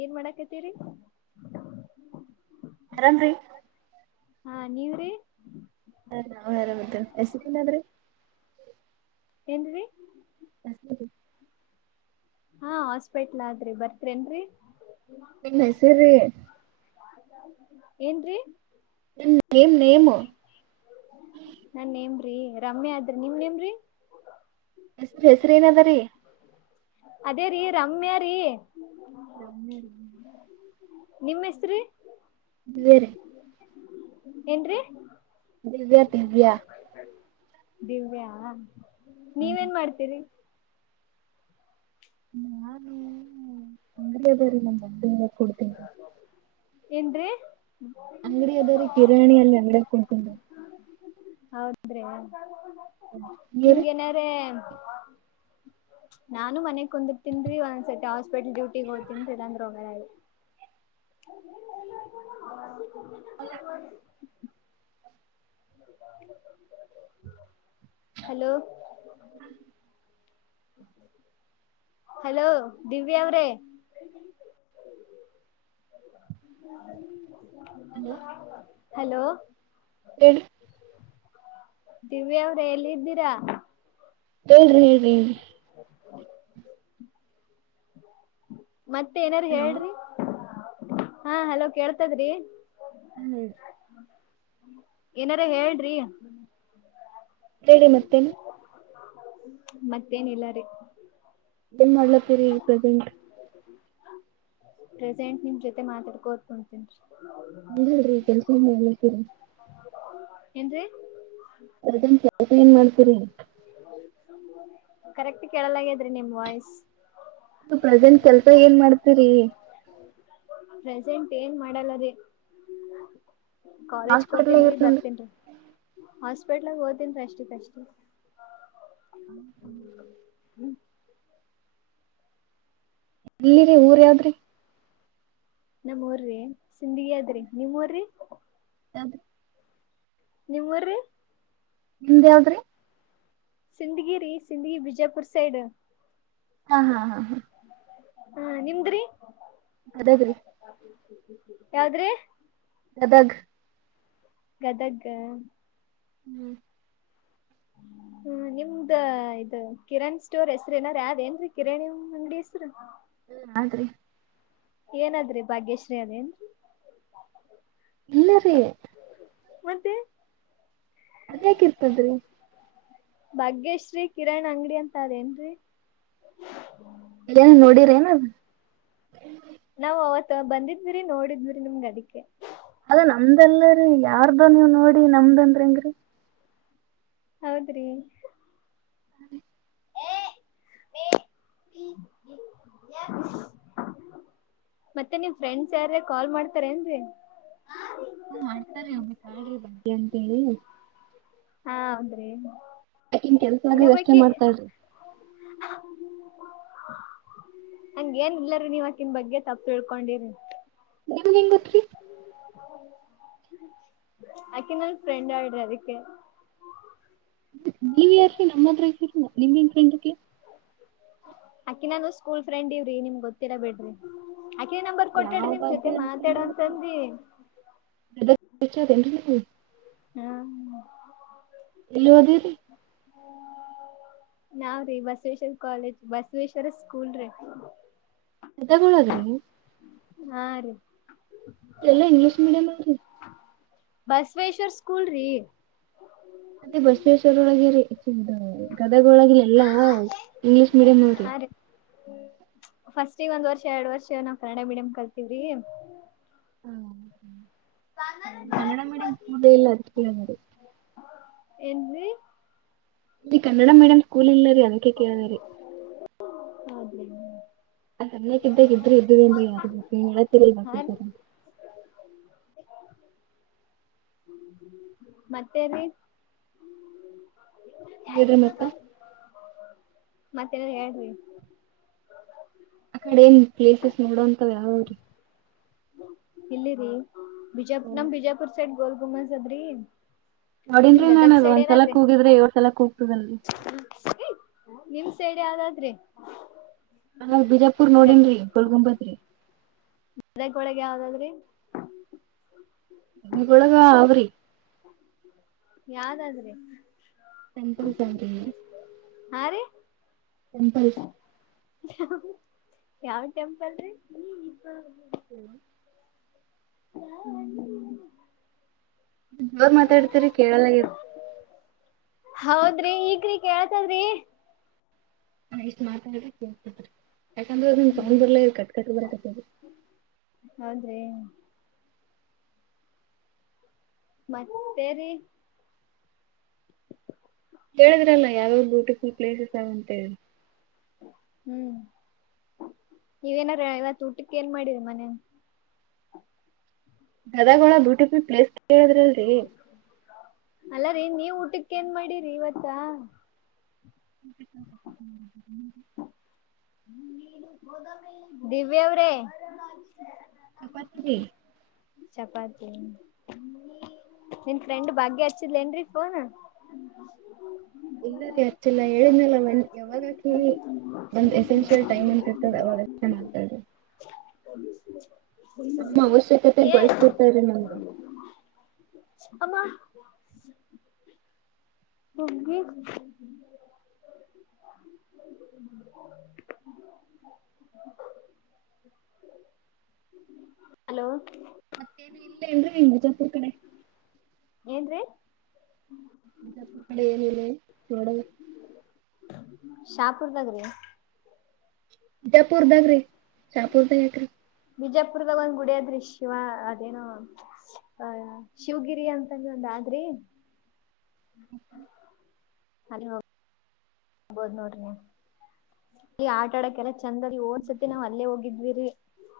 ಏನ್ ಮಾಡಾಕತೀರಿ ಆರಾಮ್ರೀ ಹಾ ನೀವ್ರೀ ಹ ನಾವ್ ಆರಂ [unintelligible] ಏನ್ರೀ [unintelligible] ಹಾ ಹಾಸ್ಪೆಟ್ಲ್ ಆದ್ರಿ ಬರ್ತಿರೆನ್ರೀ ನಿಮ್ ಹೆಸರಿ ಏನ್ರೀ ನೇಮ್ ನೇಮು ನನ್ ನೇಮ್ರೀ ರಮ್ಯಾ ಆದ್ರಿ ನಿಮ್ ನೆಮ್ರೀ ಹೆಸ್ರ್ ಹೆಸ್ರೆನದರಿ. ಅದೇ ರೀ ರಮ್ಯಾ ರೀ. ರಮ್ಯಾ ನಾ ನಿಮ್ಮ ಹೆಸ್ರಿ ಬೇರೆ ಏನ್ರಿ ದಿವ್ಯಾ ದಿವ್ಯಾ ದಿವ್ಯಾ ಹ್ಮ್. ನೀವೇನ್ ಮಾಡ್ತೀರಿ. ನಾನು ಅಂಗಡಿಯ ಬರೀ ನಮ ಬಂದ ಕೊಡ್ತಿನ್ ರೀ. ಏನ್ರೀ ಅಂಗಡಿ ಅದ್ರ ಕಿರಾಣಿ ಅಲ್ಲಿ ಅಂಗಡಿಯಗ್ ಕುಂತಿನ್ರಿ. ಹೌದ್ರಿ ನೀವ್ರಿ ನಿಮ್ಗೆ ನ್ರೆ ನಾನು ಮನೆಗ್ ಕುಂದಿ ತಿನ್ರಿ ಒಂದೊಂದ್ಸತಿ ಹಾಸ್ ಹಸ್ಪಿಟಲ್ ಡ್ಯೂಟಿಗೆ ಹತೀನಲ್ಲಂದ್ರೋಗ. [inaudible] ಹಲೋ ಹ್ಮ ಹಲೋ ದಿವ್ಯಾ ಅವ್ರೇ. ಹಲೋ ಹಲೋ ಹೇಳಿ ದಿವ್ಯ ಅವ್ರೆ ಎಲ್ಲಿದ್ದೀರಾ. ಹೇಳ್ರಿ ಹೇಳ್ರಿ ಮತ್ತೆ ಏನಾರು ಹಲೋ ಹೇಳ್ರಿ. ಹಾ ಹಲೋ ಕೇಳ್ತದ್ರಿ. ಹ್ಮ್ ಏನಾರ ಹೇಳ್ರಿ. ಹೇಳ್ರಿ ಮತ್ತೇನು ಮತ್ತೇನಿಲ್ಲಾ ರಿ. ಏನ್ ಮಾಡ್ಲತ್ತರಿ ಪ್ರೆಸೆಂಟ್. ಪ್ರೆಸೆಂಟ್ ನಿಮ್ ಜೊತೆ ಮಾತಾಡ್ಕೋದಕೊತ ಕುಂತಿಂಡ್ರಿ. ಇಲ್ರಿ ಕೆಲಸ್ಸ್ ಮಾಡ್ಲಾಕತೀನ್ರಿ ‌. ಏಂಡ್ರಿ ಪ್ರಜೆಂಟ್ ಕೆಲಸ್ಸ ಏನ್ ಮಾಡ್ಲತಿರಿ. ಕರೆಕ್ಟ್ ಕೇಳಲಾಗಿದ್ರಿ ನಿಮ್ ವಾಯ್ಸ್. ಪ್ರೆಸೆಂಟ್ ಕೆಲ್ಸ ಏನ್ ಮಾಡ್ತೀರಿ. ಪ್ರೆಸೆಂಟ್ ಏನ್ ಮಾಡಲ್ಲ ರಿ. ಕಾಲೇಜ್ಗೆ ಹಾಸ್ಪಿಟ್ಲ್ ಹೋಗ್ತೀನ್ ಡ್ರಿ ಇರ್ತ ಬರ್ತನ್ ಡ್ರಿ ಹಾಸ್ಪೆಟಲ್ ಡ್ರಿ ಓತನ್ ಡ್ರಿ ಅಷ್ಟಕ್ ಅಷ್ಟು. ಹ್ಮ ಹ್ಮ್ ಹ್ಮ್ ನೀವು ಊರ್ ಯಾವ್ದ್ ರೀ. ನಮ್ ಊರ್ರಿ ಸಿಂದಗಿ ಹಾದ್ರಿ ನಿಮ್ಮ್ ಊರ್ರಿ. ಯಾವ್ದು ನಿಮ್ಮ ಊರ್ರಿ ನಿಮ್ದು ಯಾವ್ದಾದ್ರಿ ಸಿಂದಗಿ ರಿ ಸಿಂದಗಿ ಬಿಜಾಪುರ್ ಸೈಡ್. ಹಾ ಹಾ ಹಾ ಹಾ ಹಾ ನಿಮ್ದರಿ ಗದಗ್ರಿ ಯಾವದ್ರಿ ಗದಗ್ ಗದಗ ಹ ಹ್ಮ್ [inaudible] ಹ್ಮ ನಿಮ್ದ ಇದು ಕಿರಣ್ ಸ್ಟೋರ್ ಹೆಸ್ರು ಏನರ್ ಹಾದ ಏನ್ರೀ ಕಿರಣ್ ಅಂಗಡಿ ಹೆಸ್ರು ಹ್ಮ ಹಾದ್ರಿ ಏನಾದ್ರಿ ಭಾಗ್ಯಶ್ರೀ ಅದೇನ್ ಇಲ್ಲ ರೀ ಮತ್ತೆ ಅದ್ಯಾಕ ಇರ್ತದ್ರಿ ಭಾಗ್ಯೇಶ್ರೀ ಕಿರಣ್ ಅಂಗಡಿ ಅಂತ ಅದೇನ್ರೀ ಏನ್ ನೋಡಿರ ಏನ ನಾವ್ ಅವತ್ ಬಂದಿದ್ವಿರಿ ನೋಡಿದ್ವಿರಿ ನಿಮ್ಗ ಅದಕ್ಕೆ ಅದ ನಮ್ದಲ್ಲರಿ ಯಾರ್ದು ನೀವ ನೋಡಿ ನಮ್ದ ಅಂದ್ರ ಹೆಂಗ್ರಿ ಹೌದ್ರಿ [inaudible] ಮತ್ತೆ ನಿವ ಫ್ರೆಂಡ್ಸ್ ಯಾರ ಕಾಲ್ ಮಾಡ್ತಾರ ಏನ್ೀ ಹ್ಮ ಮಾಡಡ್ತಾರೀ ಒಮ್ಮೆ ಕಾ್ರಿ ಬದ್ಯ ಅಂತೇಳಿ ಹಾ ಹೌದ್ರಿ ಯಾಕನ್ ಕೆಲ್ಸ ಆಗದ ಅಷ್ಟೇ ಇನ್ನೊಬ್ಬಕಿ ಮಾಡ್ತಾ್ರಿ ಹಂಗೇಏನ್ಿಲ್ಲರಿೀ ನೀವಕನ್ ಬಗ್ಗೆ ತಪ್ಪು ತಿಳ್ಕೊಂಡಿರಿ ಹೆಂಗ ಗತ್ರಿ ಅಕ ನಲ್ ಫ್ರೆಂಡ್ ಆಡ್ರಿ ಅದಕ್ಕೆ ನೀವ ಯಾರೀ ನಮ್ಮತ್ರ ರಿ ನಿಮನ್ ಫ್ರೆಂಡಕ್ಕೆ ಅಕಿ ನಾನು ಸ್ಕೂಲ್ ಫ್ರೆಂಡ್ ಇವ್ರಿ ನಿಮ್ ಗೊತ್ತಿಲ್ಲಾ ಬಿೇಡ್ರಿ ಆಕೆ ನಂಬರ್ ಕೊಟ್ಟಡಿ ಯಾವ್ ನಿಮ ಜೊತೆ ಮಾತಾಡ ಅಂತಂದ ಎ ತ ಹ್ಮ್ ಎಲ್ಲಿುವದರಿ ನಾವ್ರೀ ಬಸವೇಶ್ವರ ಕಾಲೇಜ್ ಬಸವೇಶ್ವರ ಸ್ಕೂಲ್ ರೀ ತಗೋಳದ್ರಿ ಹಾ ರೀ ಎಲ್ಲಾ ಇಂಗ್ಲೀಷ್ ಮೀಡಿಯಂ ಅಲ್ರಿ ಬಸವೇಶ್ವರ್ ಸ್ಕೂಲ್ ರೀ ಮತ್ತೆ ಬಸವೇಶ್ವರ ಒಳಗೆ ಚ ಅದಗೊಳಗ ಎಲ್ಲಾ ಇಂಗ್ಲಿೀಷ್ ಮೀಡಿಯಂ್ ಅವ್ರಿ ಫಸ್ಟ್ ಈಗ ಒಂದ್ ವರ್ಷ ಎರಡ್ ವರ್ಷ ನಾವ್ ಕನ್ನಡ ಮೀಡಿಯಂ ಕಲ್ತವ್ರಿ ಹ ಕನ್ನಡ ಮೀಡಿಯಂ ಸ್ಕೂಲ್ ಇಲ್ಲ ಅಕ್ಕ ಮ್ರ ಎನ್ ಇಲ್ಲಿ ಕನ್ನಡ ಮೀಡಿಯಂ ಸ್ಕೂಲ್ ಇಲ್ಲ್ಲರಿ ಅದಕ್ಕೆ ಕೇಳದರಿ ಅದ ಆ ಸಣ್ಣಕ್ಕ ಇದ್ದಾಗ ಇದ್ರರು ಇದ್ದುವ ಅನ್ರು ಯಾರಿ ಬ ನೀ ಹೇಳತೀರಲ್ಲ ಬಾಕರ ಮತ್ತೆ ರ ನೀರ ಮತ್ತ ಮತ್ತೆಲ್ಲ ಹೇಳೇಿ ಆ ಕಡೆ ಏನ್ ಪ್ಲೇಸಸ್ ನೋಡೋ ಅಂತಾವ ಯಾವೀ ಇಲ್ಲಿರಿ ಬಿಜಾ ನಮ ಬಿಜಾಪುರ್ ಸೈಡ್ ಗೋಲ್ ಗುಮನ್ಸದ್ರಿ ನೋಡನ್ರಿ ನಾನನ್ ಅ್ ಒಂದ್ಸಲ ಕೂಗಿದ್ರೆ ಏಡ್ ಸಲಕ್ ಕೂಗ್ತದನ್ರಿ ನಿಮ್ ಸೇಡ್ ಯಾವ್ದಾದ್ರಿ ನಾಗ್ ಬಿಜಾಪುರ್ ನೋಡನ್ರಿ ಗೋಲ್ಗುಂಬತ್್ರಿ ಮದಕ್ಕ ಒಳಗೆ ಯಾವ್ದಾದ್ರಿ ಹಗಳ ಮಾವರಿ ಯಾವದಾದ್ರಿ, [unintelligible] ಹಾ ರೀ, ಟೆಂಪಲ್, ಯಾವ ಟೆಂಪಲ್ ರೀ, ಹಲೋ, ಹ್ಮ, ಜೋರ್ ಮಾತಾಡ್ತರಿ ಕೇಳಲ ಆಗ್ಯಾದ್, ಹೌದ್ರಿ ಈಗ್ರಿ ಕೇಳ್ತದ್ರಿ. ಹಾ ಇಷ್ಟು ಮಾತಾಡ್ರ ಕೇಳ್ತಿದ್ರಿ, ಯಾಕಂದ್ರ ಸೌಂಡ್ ಬರಲ್ಲ ಕಟ್ಕಟ್ ಬರಾಕತ್, ದ್ರಿ [inaudible] ಮತ್ತೇರಿ, ಹೇಳಿದ್ರಲ್ಲ ಯಾವಾವ್ ಬ್ಯೂಟಿಫುಲ್ ಪ್ಲೇಸಸ್ ಆ ವಂತ ಹೇಳಿ, ಹ್ಮ್ ಇವೇನಾರ ಇವತ್ತು ಊಟಕ್ಕ್ ಏನ್ ಮಾಡಿರಿ ಮನೇಗ. ಗದಗ ಒಳ್ಗ ಬ್ಯೂಟಿಫುಲ್ ಪ್ಲೇಸ್ ಕೇಳಿದ್ರಲ್ರರಿ. ಅಲ್ಲಾರೀ ನೀವ್ ಊಟಕ್ಕ ಏನ್ ಮಾಡಿರಿ ಇವತ್ತ. [inaudible] ದಿವ್ಯ ಅವರೇ, ಚಪಾತಿರಿ ಚಪಾತಿ, ನಿನ್ ಫ್ರೆಂಡ್ ಭಾಗ್ಯ ಹಚ್ಚಿದ್ಲೇನ್ರರಿ ಫೋನ್, ಇಲ್ಲ ರೀ ಅಚ್ಚಿಲ್ಲ ಹೇಳಿದ್ನಲ್ಲನ್ ಯಾವಾಗ ಆಕಿಗಿ ಅವಾಗ ಅಷ್ಟೇ ಮಾತಾಡ್ರಿ. [inaudible] ನಮ್ಮ ಅವಶ್ಯಕತೆಗ್ ಏ ಬಳಸ್ಕೊಡ್ತ್ರ ನಮಗ. ಆಮ್ಮ, ಬುಗ್ಗಿ, [inaudible] ಹಲೋ, ಮತ್ತೇನು ಇಲ್ಲೇನ್ರಿ ಬಿಜಾಪುರ್ ಕಡೆ, ಏನ್ರೀ, ಬಿಜಾಪುರ್ ಕಡೆ ಏನಿಲ್ಲ ನೋಡಲ್ ಶಾಪುರದ್ಗ ರಿ, ಜಪುರ್ದಾಗ ರೀ ಶಾಪುರ್ಧಗ ಯಾಕರಿ. ಬಿಜಾಪುರದಾಗ ಒಂದ್ ಗುಡಿ ಆದ್ರಿ ಶಿವ ಅದೇನೋ ಅ ಶಿವಗಿರಿ ಅಂತಂದ್ರ ಒಂದ, ಆದ್ರಿ, [inaudible] [inaudible] [inaudible] ಆಗ್ಬೋದ್ ನೋಡ್ರಿ ನೀವ್ ಅಲ್ಲಿ ಆಟ ಆಡಕ್ಕೆೆಲ್ಲ ಚಂದ ರಿ ಓಂದ್ಸತಿ ನಾವ್ ಅಲ್ಲೇ ಹೋಗಿದ್ವಿರಿ.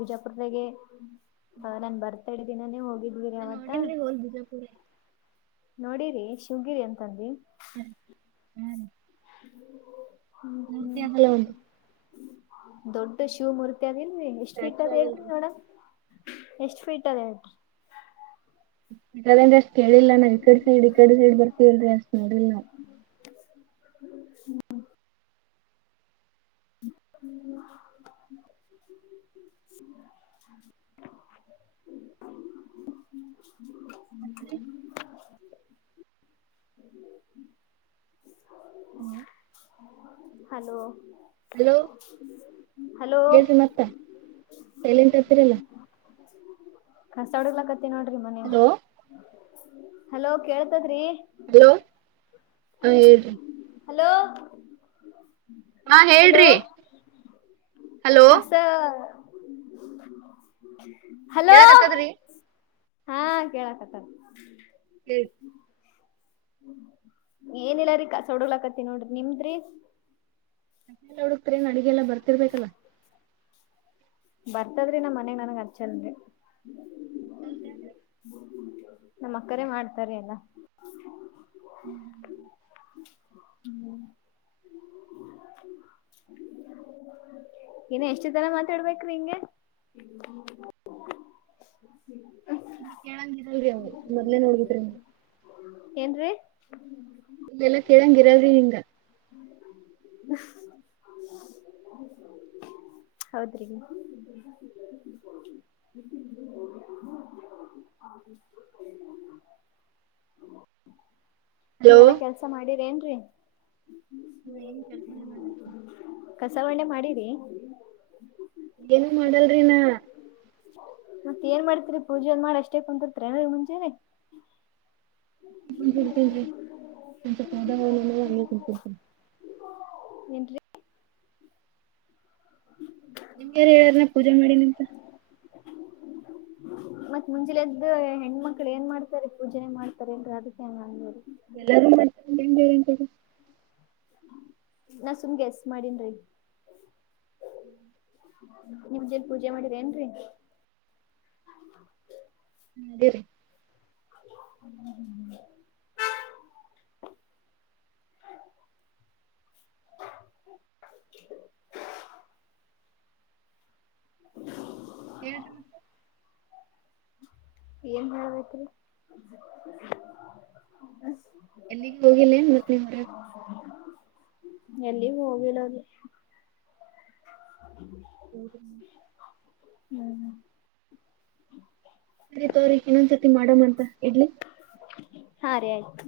ಬಿಜಾಪುರ್, ದ್ಗೆ ಬ ನನ್ ಬರ್ತಾಡೇ ದಿನಾನೇ ಹೋಗಿದ್ವಿರಿ ನಾ ಅವತ್ತ, ನೋಡೇನ್ರಿ ಹೋಲ್ ಬಿಜಾಪುರ ನೋಡರಿ ಶಿವಗಿರಿ ಅಂತದಿ. ಹ್ಮ್, ಹ್ಮ್ ಹ್ಮ್ ಹ್ಮ್ ಅದಲ್ಲ ಒಂದು ದೊಡ್ಡ ಶಿವಮೂರ್ತಿ, ದಿಲ್ರಿ ಎಷ್ಟ್ ಫಿಟ್ ಸ್ಟ್ಯಾಚು ಆದ್ ಹೇಳೇರಿ ಅದಲ್ರಿ. ನೋಡಮ, ಎಷ್ಟ್ ಫಿಟ್ ಆದ್ ಹೇಳೇರಿ, ಯಾದಂದ್ರೆ ಅಷ್ಟ್ ಕೇಳಿಲ್ಲಾ ನಾವ್ ಈ ಕಡೆ ಸೈಡ್ ಈ ಕಡೆ ಸೈಡ್ ಬರ್ತವಲ್ ಅಷ್ಟ್ ನೋಡಿಲ್ಲ ನಾವು. ಹ್ಮ, [inaudible] [inaudible] ಮತ್ತ್ ರಿ, ಹಲೋ, ಹ [inaudible] ಹೇಳಿ ಮತ್ತ ಸೈಲಿನ್ಟ್ ಹತೀರಲ್ಲ. ಕಷ್ಟಡಗ್ಲ ಕತ್ತ ನೋಡ್ರಿ ಮನೆ ಹಲೋ ಕೇಳ್ತದ್ರಿ ಹಲೋ ಹಾ ಹೇಳ್ರಿ ಹಲೋ ಹಾ ಹಲೋ ಹೇಳ್ರಿ. ಹಲೋ ಕಸ ಹಲೋ ಕೇಳಾಕತ್ತದ್ರಿ. ಹಾ ಕೇಳಕ್ಕತ್ತದ. ಹ ಏನಿಲ್ಲ ರೀ ಕಸ ಹೊಡಲಕತ್ತೀನಿ ನೋಡ್ರಿ ನಿಮ್ದ್ರಿ. ಲ್ಲ ಹುಡುಕ್ತರೇನ್ ಅಡಗೆಲ್ಲ ಬರ್ತಿರ್ಬೇಕಲ್ಲಾ. ಬರ್ತದ್ರಿ ನಮ್ಮ್ ಮನೆಗ್ ನನ್ಗ್ ಹಚ್ಚಲ್ರಿ. ಕಲ್ ಕ ಹ [inaudible] ನಮ್ಮಕ್ಕರೇ ಮಾಡ್ತಾರ ಎಲ್ಲ. ಹ್ಮ್ ಹ್ಮ್ [inaudible] ಇನ ಎಷ್ಟುತ್ತರ ಮಾತಾಡ್ಬೇಕು ಹಿಂಗೆ. [inaudible] ಇಲ್ಲಿ ಕೇಳಂಗಿಲ್ರಿ ಅವು ಮೊದ್ಲೆೇ ನೋಡ್ಗಿದ್ರಿ ನೀ. ಏನ್ರೀ. ಇದೆಲ್ಲಾ ಕೇಳಂಗ ಇರಲ್ರಿ ಹಿಂಗ. [inaudible] ಹೌದ್ರೀ. [inaudible] ಹ [unintelligible] [inaudible] ಹಲೋ ನೀವೆಲ್ಲಾ ಕೆಲ್ಸ ಮಾಡಿರಿ ಏನ್ರಿ? ನಾ ಏನ್ ಕೆಲಸನೇ ಮಾಡಲ್ಲ. ಕಸ ಬಂಡೆ ಮಾಡಿರಿ ಏನು ಮಾಡಲ್ರಿನಾ? ಮತ್ತ ಏನ್ ಮಾಡ್ತಿರಿ ಪೂಜೆಗ್ ಮಾಡಿ ಅಷ್ಟೇ ಕುಂದತ್ರಿ ಮುಂಜಾನೆ. [unintelligible] ಏನ್ರೀ. ಹ್ಮ ನಿಮ್ಗಾರ ಹೇಳರೆ ಪೂಜೆ ಮಾಡಿನೀಂತ. ಮತ್ ಮುಂಜಲೆದ್ದು ಹೆಣ್ಮಕ್ಳು ಏನ್ ಮಾಡ್ತಾರೆ ಪೂಜನೆ ಮಾಡ್ತಾರೆ ಅಲ್ರಿ ಅದಕ್ಕೆ ಹಂಗದದು. ಎಲ್ಲಾರೂ ಮಾಡ್ತ್ [unintelligible] ನಾ ಸುಮ್ ಗಸ್ ಮಾಡನ್ರಿ. ನಿವ್ ಜನ್ ಪೂಜೆ ಮಾಡಿದ್ರ ಏನ್ರೀ. ದೇರಿ. ಹ [unintelligible] [inaudible] ಹ [unintelligible] ಹೇಳ್ರಿ ಮತ್ತ. ಏನ್ ಹೇಳ್ಬೇಕ್ರಿ. ಎಲ್ಲಿಗೂ ಹೋಗಿಲ್ಲೇನ್ ಮತ್ತ. ಎಲ್ಲಿಗೂ ಹೋಗಿಲ್ಲರಿ. ಹ್ಮ [unintelligible] ಹ್ಮ್ ಸರಿ ತೋರಿ ಇನ್ನೊಂದ್ ಸತಿ ಮಾಡಮಂತ ಇಡ್ಲಿ. ಹಾ ರ ಆಯ್ತು